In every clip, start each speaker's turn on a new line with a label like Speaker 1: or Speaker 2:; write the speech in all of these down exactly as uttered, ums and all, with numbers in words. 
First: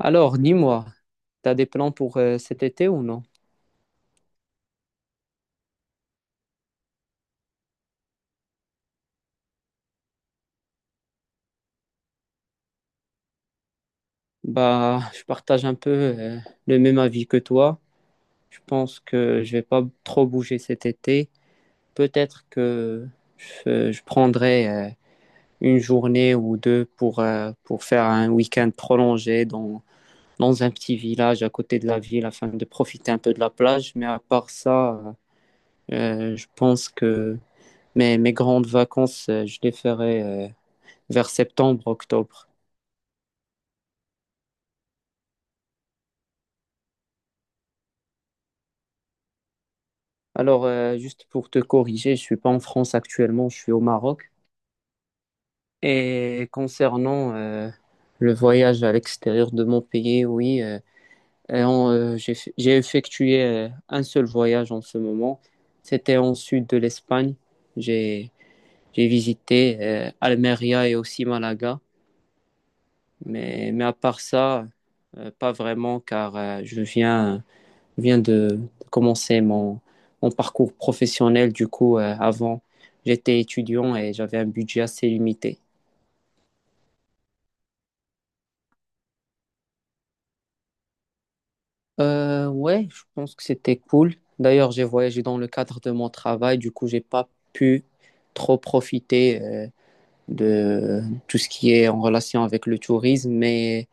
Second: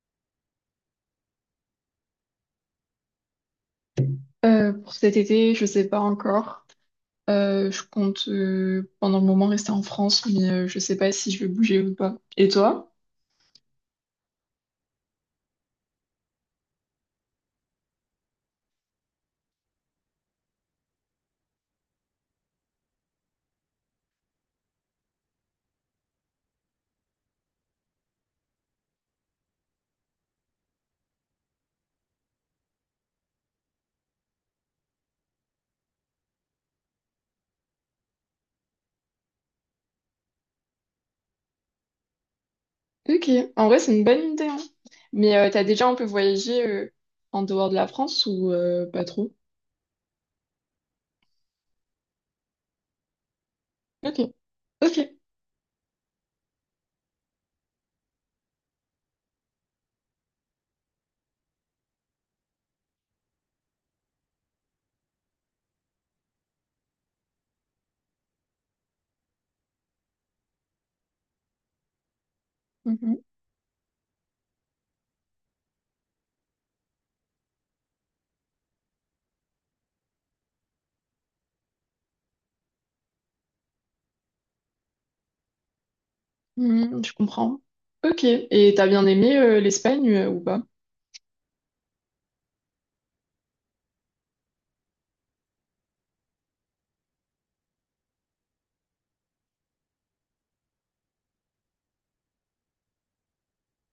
Speaker 1: Alors, dis-moi, t'as des plans pour euh, cet été ou non?
Speaker 2: Euh, pour cet été, je sais pas encore. Euh, je compte euh, pendant le moment rester en France, mais euh, je sais pas si je vais bouger ou pas. Et toi?
Speaker 1: Bah, je partage un peu euh, le même avis que toi. Je pense que je vais pas trop bouger cet été. Peut-être que je, je prendrai euh, une journée ou deux pour, euh, pour faire un week-end prolongé dans, dans un petit village à côté de la ville afin de profiter un peu de la plage. Mais à part ça, euh, euh, je pense que mes, mes grandes vacances, euh, je les ferai euh, vers septembre, octobre.
Speaker 2: Ok, en vrai, c'est une bonne idée, hein. Mais euh, t'as déjà un peu voyagé euh, en dehors de la France ou euh, pas trop?
Speaker 1: Alors, euh, juste pour te corriger, je suis pas en France actuellement, je suis au
Speaker 2: Ok,
Speaker 1: Maroc.
Speaker 2: ok.
Speaker 1: Et concernant euh, le voyage à l'extérieur de mon pays, oui, euh, et en, euh, j'ai, fait- j'ai effectué euh, un seul voyage en ce moment. C'était en sud de l'Espagne. J'ai, j'ai visité euh, Almeria et aussi Malaga.
Speaker 2: Mhm.
Speaker 1: Mais, mais à part ça, euh, pas vraiment, car euh, je viens Je viens de commencer mon, mon parcours professionnel. Du coup, euh, avant, j'étais étudiant et j'avais un budget assez limité.
Speaker 2: Mhm, je comprends. Ok, et t'as bien aimé euh, l'Espagne euh, ou pas?
Speaker 1: Euh, ouais, je pense que c'était cool. D'ailleurs, j'ai voyagé dans le cadre de mon travail. Du coup, j'ai pas pu trop profiter euh, de tout ce qui est en relation avec le tourisme, mais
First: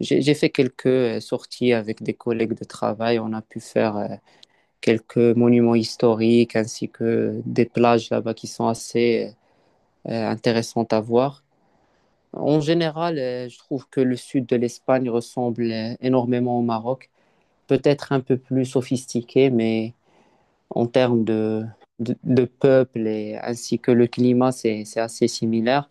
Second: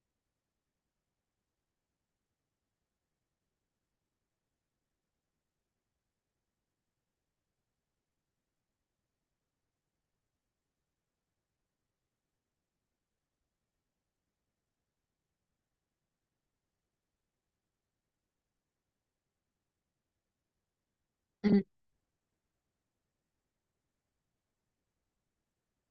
Speaker 1: j'ai j'ai fait quelques euh, sorties avec des collègues de travail. On a pu faire euh, quelques monuments historiques ainsi que des plages là-bas qui sont assez euh, euh, intéressante à voir. En général, euh, je trouve que le sud de l'Espagne ressemble euh, énormément au Maroc, peut-être un peu plus sophistiqué, mais en termes de, de, de peuple et ainsi que le climat, c'est, c'est assez similaire.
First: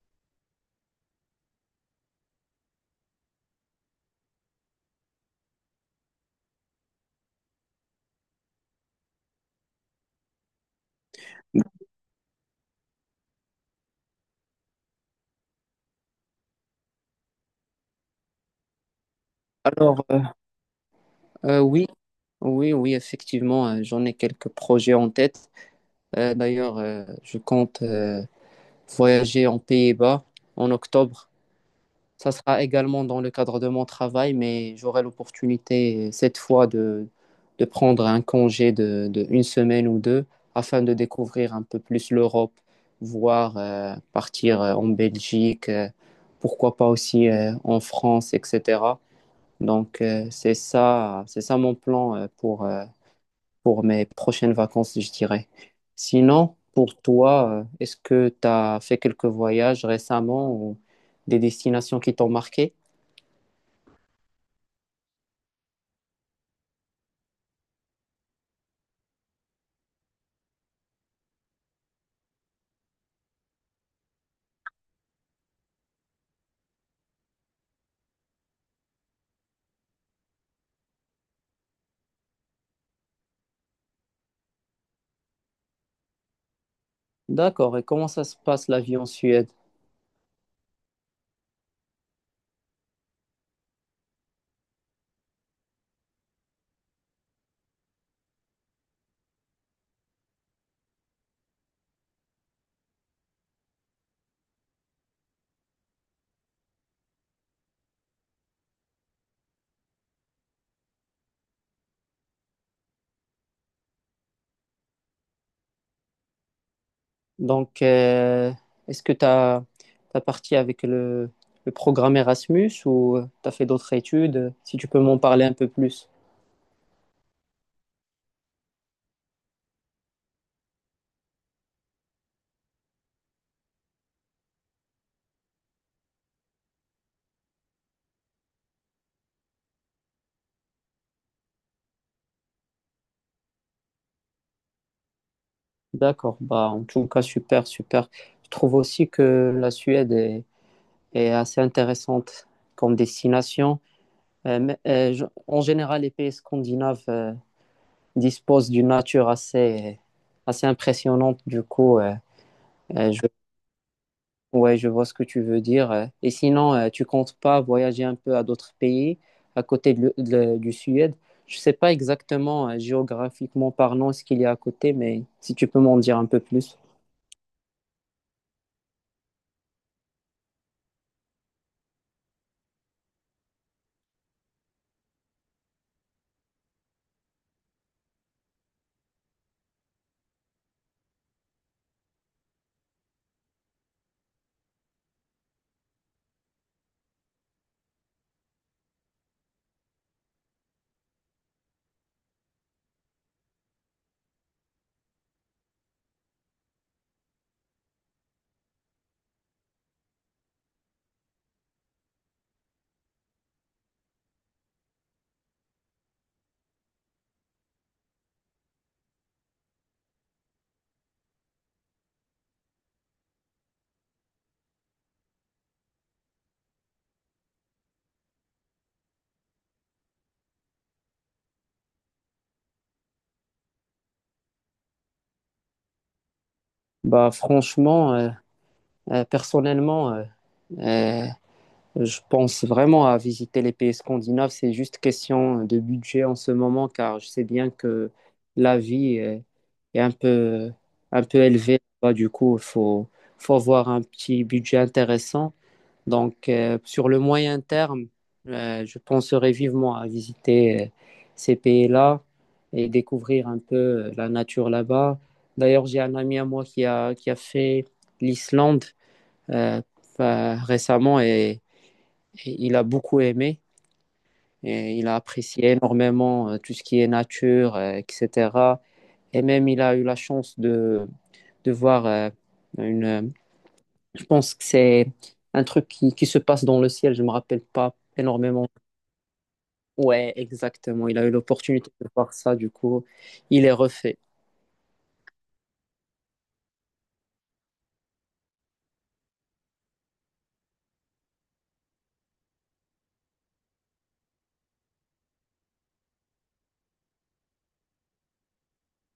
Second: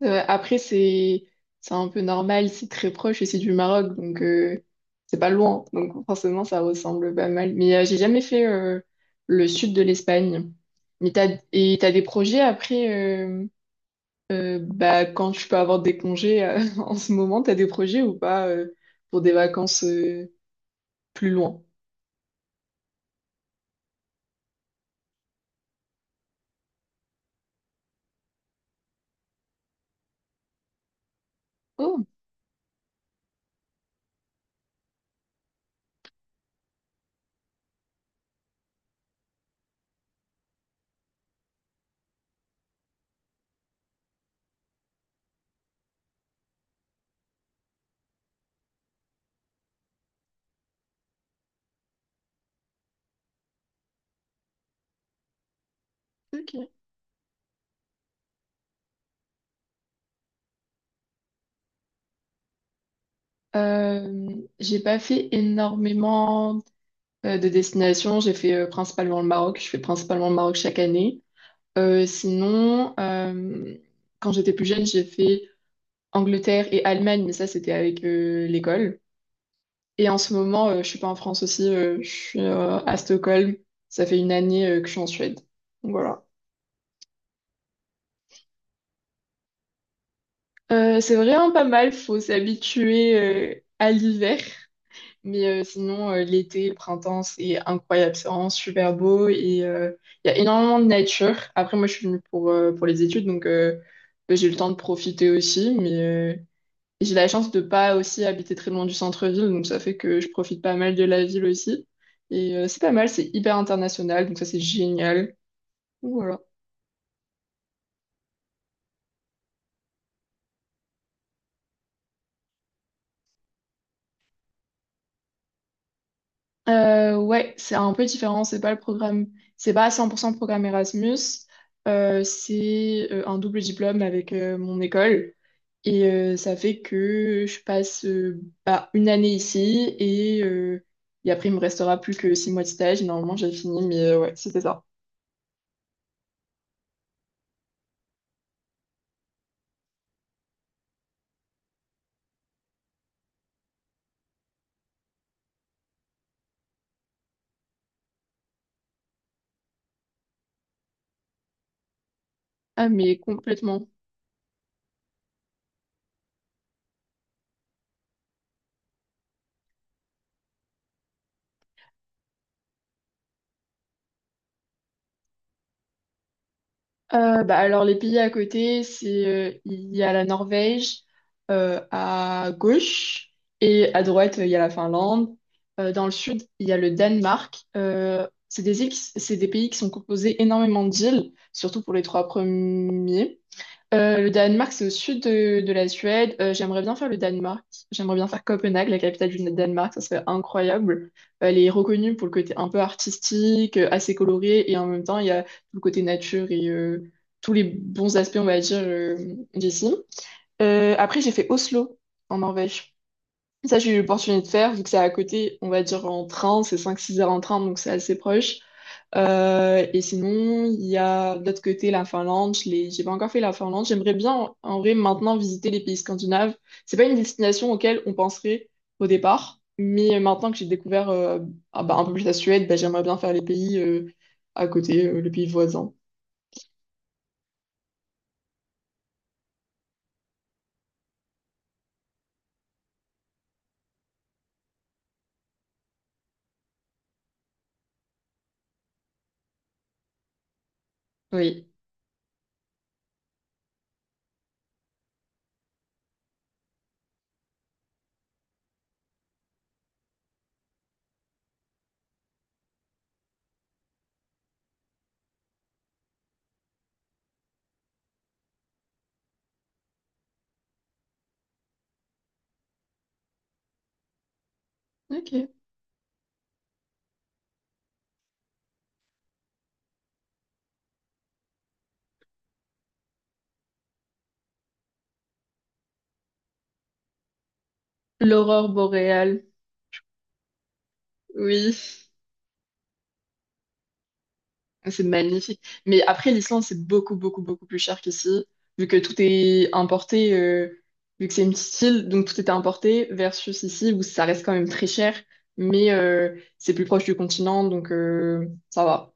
Speaker 2: Ouais, après, c'est c'est un peu normal, c'est très proche et c'est du Maroc, donc euh, c'est pas loin. Donc forcément, ça ressemble pas mal. Mais euh, j'ai jamais fait euh, le sud de l'Espagne. Mais t'as, et t'as des projets après, euh, euh, bah, quand tu peux avoir des congés euh, en ce moment, t'as des projets ou pas euh, pour des vacances
Speaker 1: Alors, euh,
Speaker 2: euh, plus
Speaker 1: euh,
Speaker 2: loin?
Speaker 1: oui, oui, oui, effectivement, euh, j'en ai quelques projets en tête. Euh, d'ailleurs, euh, je compte euh, voyager en Pays-Bas en octobre.
Speaker 2: Oh,
Speaker 1: Ça sera également dans le cadre de mon travail, mais j'aurai l'opportunité euh, cette fois de, de prendre un congé de, de une semaine ou deux afin de découvrir un peu plus l'Europe, voire euh, partir euh, en Belgique, euh, pourquoi pas aussi euh, en France, et cetera. Donc euh, c'est ça, c'est ça mon plan euh, pour, euh, pour mes prochaines vacances, je dirais. Sinon,
Speaker 2: ok.
Speaker 1: pour toi, euh, est-ce que tu as fait quelques voyages récemment ou des destinations qui t'ont marqué?
Speaker 2: Euh, j'ai pas fait énormément euh, de destinations. J'ai fait euh, principalement le Maroc. Je fais principalement le Maroc chaque année. Euh, sinon, euh, quand j'étais plus jeune, j'ai fait Angleterre et Allemagne, mais ça, c'était avec euh, l'école. Et en ce moment, euh, je suis pas en France aussi, euh, je suis euh, à Stockholm. Ça fait une année euh, que je suis en Suède. Donc voilà.
Speaker 1: D'accord. Et comment ça se passe la vie en Suède?
Speaker 2: Euh, c'est vraiment pas mal, faut s'habituer euh, à l'hiver. Mais euh, sinon, euh, l'été, le printemps, c'est incroyable, c'est vraiment super beau et euh, il y a énormément de nature. Après, moi, je suis venue pour, euh, pour les études, donc euh, j'ai eu le temps de profiter aussi, mais... euh, j'ai la chance de pas aussi habiter très loin du centre-ville, donc ça fait que je profite pas mal de la ville aussi. Et euh, c'est pas mal, c'est hyper international, donc ça c'est génial. Donc voilà.
Speaker 1: Donc, euh, est-ce que tu as, parti avec le, le programme Erasmus ou tu as fait d'autres études? Si tu peux m'en parler un peu plus.
Speaker 2: Euh, ouais, c'est un peu différent, c'est pas le programme, c'est pas à cent pour cent programme Erasmus, euh, c'est euh, un double diplôme avec euh, mon école. Et euh, ça fait que je passe euh, bah, une année ici et, euh, et après il me restera plus que six mois de stage. Et normalement j'ai fini, mais euh, ouais, c'était ça.
Speaker 1: D'accord. Bah, en tout cas, super, super. Je trouve aussi que la Suède est, est assez intéressante comme destination. Euh, mais, euh, je- en général, les pays scandinaves euh, disposent d'une nature assez, assez impressionnante. Du coup, euh,
Speaker 2: Ah,
Speaker 1: euh,
Speaker 2: mais
Speaker 1: je
Speaker 2: complètement.
Speaker 1: Ouais, je vois ce que tu veux dire. euh. Et sinon, euh, tu comptes pas voyager un peu à d'autres pays à côté de le- de- du Suède? Je sais pas exactement, euh, géographiquement parlant, ce qu'il y a à côté, mais si tu peux m'en dire un peu plus.
Speaker 2: Euh, bah alors les pays à côté, c'est euh, il y a la Norvège euh, à gauche et à droite euh, il y a la Finlande. Euh, dans le sud il y a le Danemark. Euh, c'est des îles qui- c'est des pays qui sont composés énormément d'îles, surtout pour les trois premiers. Euh, le Danemark, c'est au sud de, de la Suède. Euh, j'aimerais bien faire le Danemark. J'aimerais bien faire Copenhague, la capitale du Danemark. Ça serait incroyable. Elle est reconnue pour le côté un peu artistique, euh, assez coloré, et en même temps, il y a tout le côté nature et euh, tous les bons aspects, on va dire, euh, d'ici. Euh, après, j'ai fait Oslo, en Norvège. Ça, j'ai eu l'opportunité de faire, vu que c'est à côté, on va dire, en train. C'est cinq-six heures en train, donc c'est assez proche. Euh, et sinon, il y a de l'autre côté la Finlande. Je l'ai, j'ai pas encore fait la Finlande. J'aimerais bien en, en vrai maintenant visiter les pays scandinaves. C'est pas une destination auquel on penserait au départ, mais maintenant que j'ai découvert euh, ah bah, un peu plus la Suède, bah, j'aimerais bien faire les pays euh, à côté, euh, les pays voisins.
Speaker 1: Bah, franchement, euh, euh, personnellement, euh, euh, Je pense vraiment à visiter les pays scandinaves. C'est juste question de budget en ce moment, car je sais bien que la vie est, est un peu, un peu
Speaker 2: Oui.
Speaker 1: élevée. Bah, du coup, il faut, faut avoir un petit budget intéressant. Donc, euh, sur le moyen terme, euh, je penserai vivement à visiter euh, ces pays-là et découvrir un peu euh, la nature là-bas. D'ailleurs, j'ai un ami à moi qui a, qui a fait l'Islande euh, bah, récemment et et il a beaucoup aimé. Et il a
Speaker 2: Ok.
Speaker 1: apprécié énormément euh, tout ce qui est nature, euh, et cetera. Et même, il a eu la chance de, de voir euh, une. Euh, je pense que c'est un truc qui, qui se passe dans le ciel. Je ne me rappelle pas énormément.
Speaker 2: L'aurore boréale.
Speaker 1: Ouais, exactement. Il a eu
Speaker 2: Oui,
Speaker 1: l'opportunité de voir ça. Du coup, il est refait.
Speaker 2: ah, c'est magnifique. Mais après, l'Islande, c'est beaucoup, beaucoup, beaucoup plus cher qu'ici, vu que tout est importé, euh, vu que c'est une petite île, donc tout est importé, versus ici, où ça reste quand même très cher, mais euh, c'est plus proche du continent, donc euh, ça va.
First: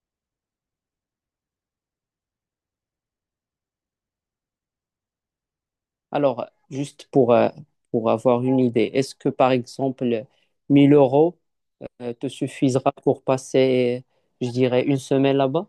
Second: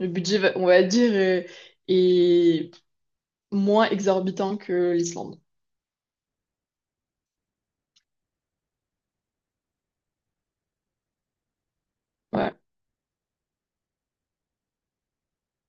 Speaker 2: Le budget, va- on va dire, euh, est moins exorbitant que l'Islande.
Speaker 1: Alors, juste pour, euh, pour avoir une idée, est-ce que par exemple, mille euros euh, te
Speaker 2: Ouais.
Speaker 1: suffisera pour passer, je dirais, une semaine là-bas?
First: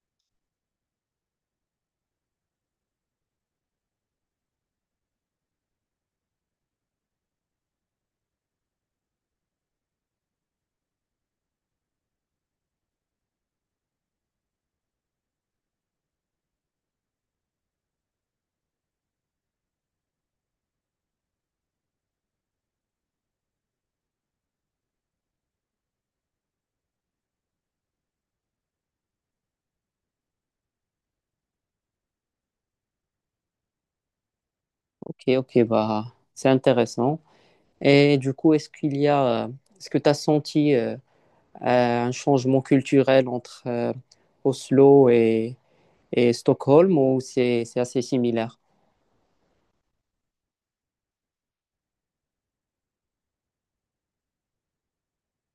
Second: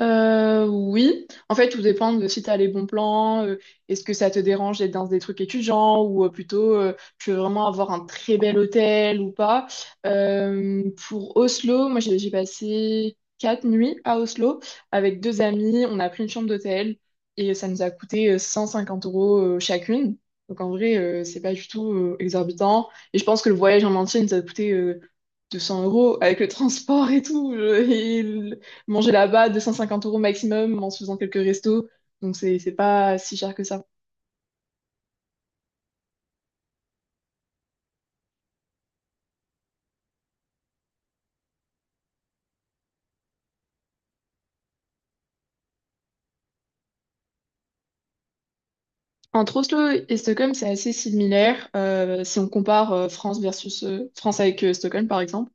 Speaker 2: Euh, oui, en fait, tout dépend de si tu as les bons plans, euh, est-ce que ça te dérange d'être dans des trucs étudiants ou euh, plutôt euh, tu veux vraiment avoir un très bel hôtel ou pas. Euh, pour Oslo, moi j'ai j'ai passé quatre nuits à Oslo avec deux amis, on a pris une chambre d'hôtel et ça nous a coûté euh, cent cinquante euros euh, chacune. Donc en vrai, euh, c'est pas du tout euh, exorbitant et je pense que le voyage en entier nous a coûté euh, deux cents euros avec le transport et tout. euh, et manger là-bas deux cent cinquante euros maximum en se faisant quelques restos. Donc c'est c'est pas si cher que ça.
Speaker 1: Ok, ok, bah, c'est intéressant. Et du coup, est-ce qu'il y a, euh, est-ce que tu as senti euh, euh, un changement culturel entre euh, Oslo et, et Stockholm ou c'est, c'est assez similaire?
Speaker 2: Entre Oslo et Stockholm, c'est assez similaire euh, si on compare euh, France versus euh, France avec euh, Stockholm par exemple.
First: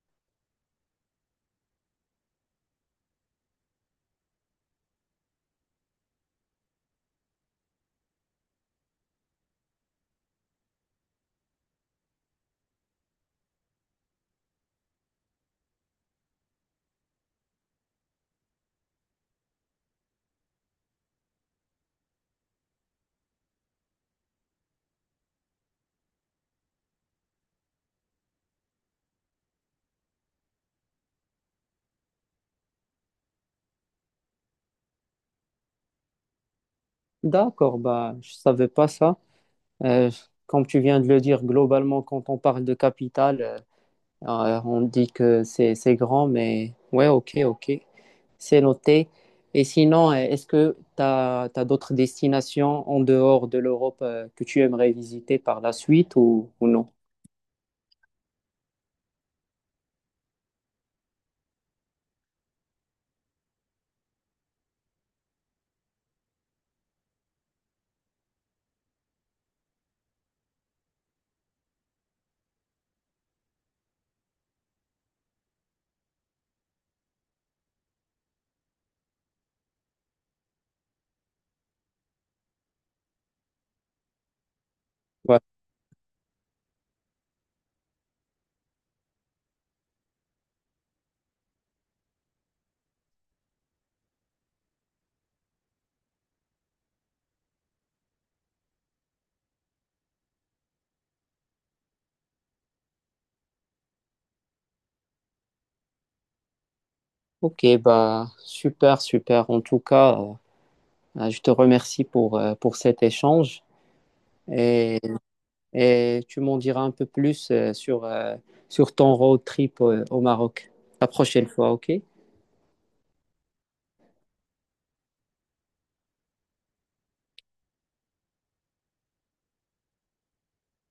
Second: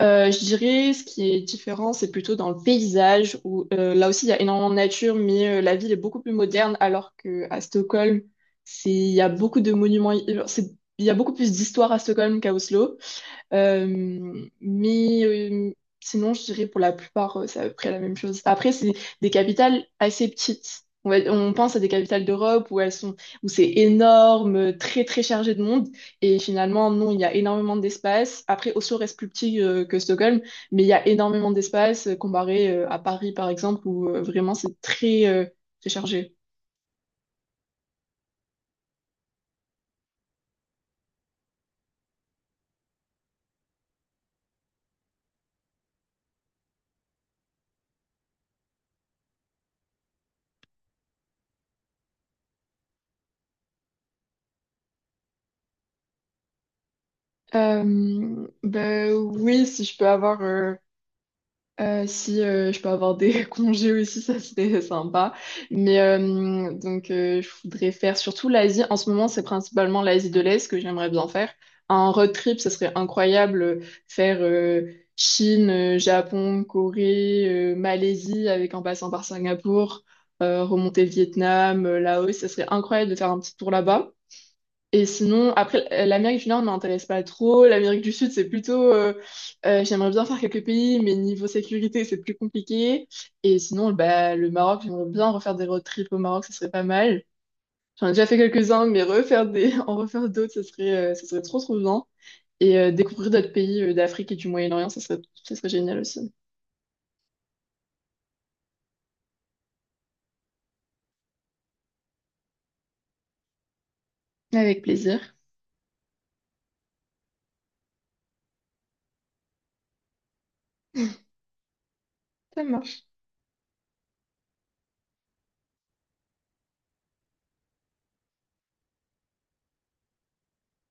Speaker 2: Euh, je dirais ce qui est différent, c'est plutôt dans le paysage où euh, là aussi il y a énormément de nature, mais euh, la ville est beaucoup plus moderne alors que à Stockholm, c'est il y a beaucoup de monuments, euh, c'est il y a beaucoup plus d'histoire à Stockholm qu'à Oslo. Euh, mais euh, sinon, je dirais pour la plupart, euh, c'est à peu près la même chose. Après, c'est des capitales assez petites. On, va- on pense à des capitales d'Europe où elles sont, où c'est énorme, euh, très très chargé de monde. Et finalement, non, il y a énormément d'espace. Après, Oslo reste plus petit euh, que Stockholm, mais il y a énormément d'espace euh, comparé euh, à Paris, par exemple, où euh, vraiment c'est très, euh, très chargé.
Speaker 1: D'accord, bah, je savais pas ça. Euh, Comme tu viens de le dire, globalement, quand on parle de capitale, euh, euh, on dit que c'est, c'est grand, mais ouais, ok, ok. C'est noté. Et sinon, euh, est-ce que tu as, d'autres destinations en dehors de l'Europe euh, que tu aimerais visiter par la suite ou, ou non?
Speaker 2: Euh, ben oui, si je peux avoir euh, Euh, si euh, je peux avoir des congés aussi, ça serait sympa. Mais euh, donc, euh, je voudrais faire surtout l'Asie. En ce moment, c'est principalement l'Asie de l'Est que j'aimerais bien faire. Un road trip, ça serait incroyable. euh, Faire euh, Chine, euh, Japon, Corée, euh, Malaisie, avec en passant par Singapour, euh, remonter Vietnam, euh, Laos, ça serait incroyable de faire un petit tour là-bas. Et
Speaker 1: Ouais.
Speaker 2: sinon, après, euh, l'Amérique du Nord m'intéresse pas trop. L'Amérique du Sud, c'est plutôt, euh, euh, j'aimerais bien faire quelques pays, mais niveau sécurité, c'est plus compliqué. Et sinon, bah, le Maroc, j'aimerais bien refaire des road trips au Maroc, ce serait pas mal. J'en ai déjà fait quelques-uns, mais refaire des, en refaire d'autres, ce serait, euh, ce serait trop, trop bien. Et euh, découvrir d'autres pays euh, d'Afrique et du Moyen-Orient, ce serait, ce serait génial aussi.
Speaker 1: Ok, bah super, super. En tout cas, euh, bah, je te remercie pour, euh, pour cet échange
Speaker 2: Avec
Speaker 1: et,
Speaker 2: plaisir.
Speaker 1: et tu m'en diras un peu plus euh, sur, euh, sur ton road trip euh, au Maroc la prochaine fois, ok?
Speaker 2: Ça marche.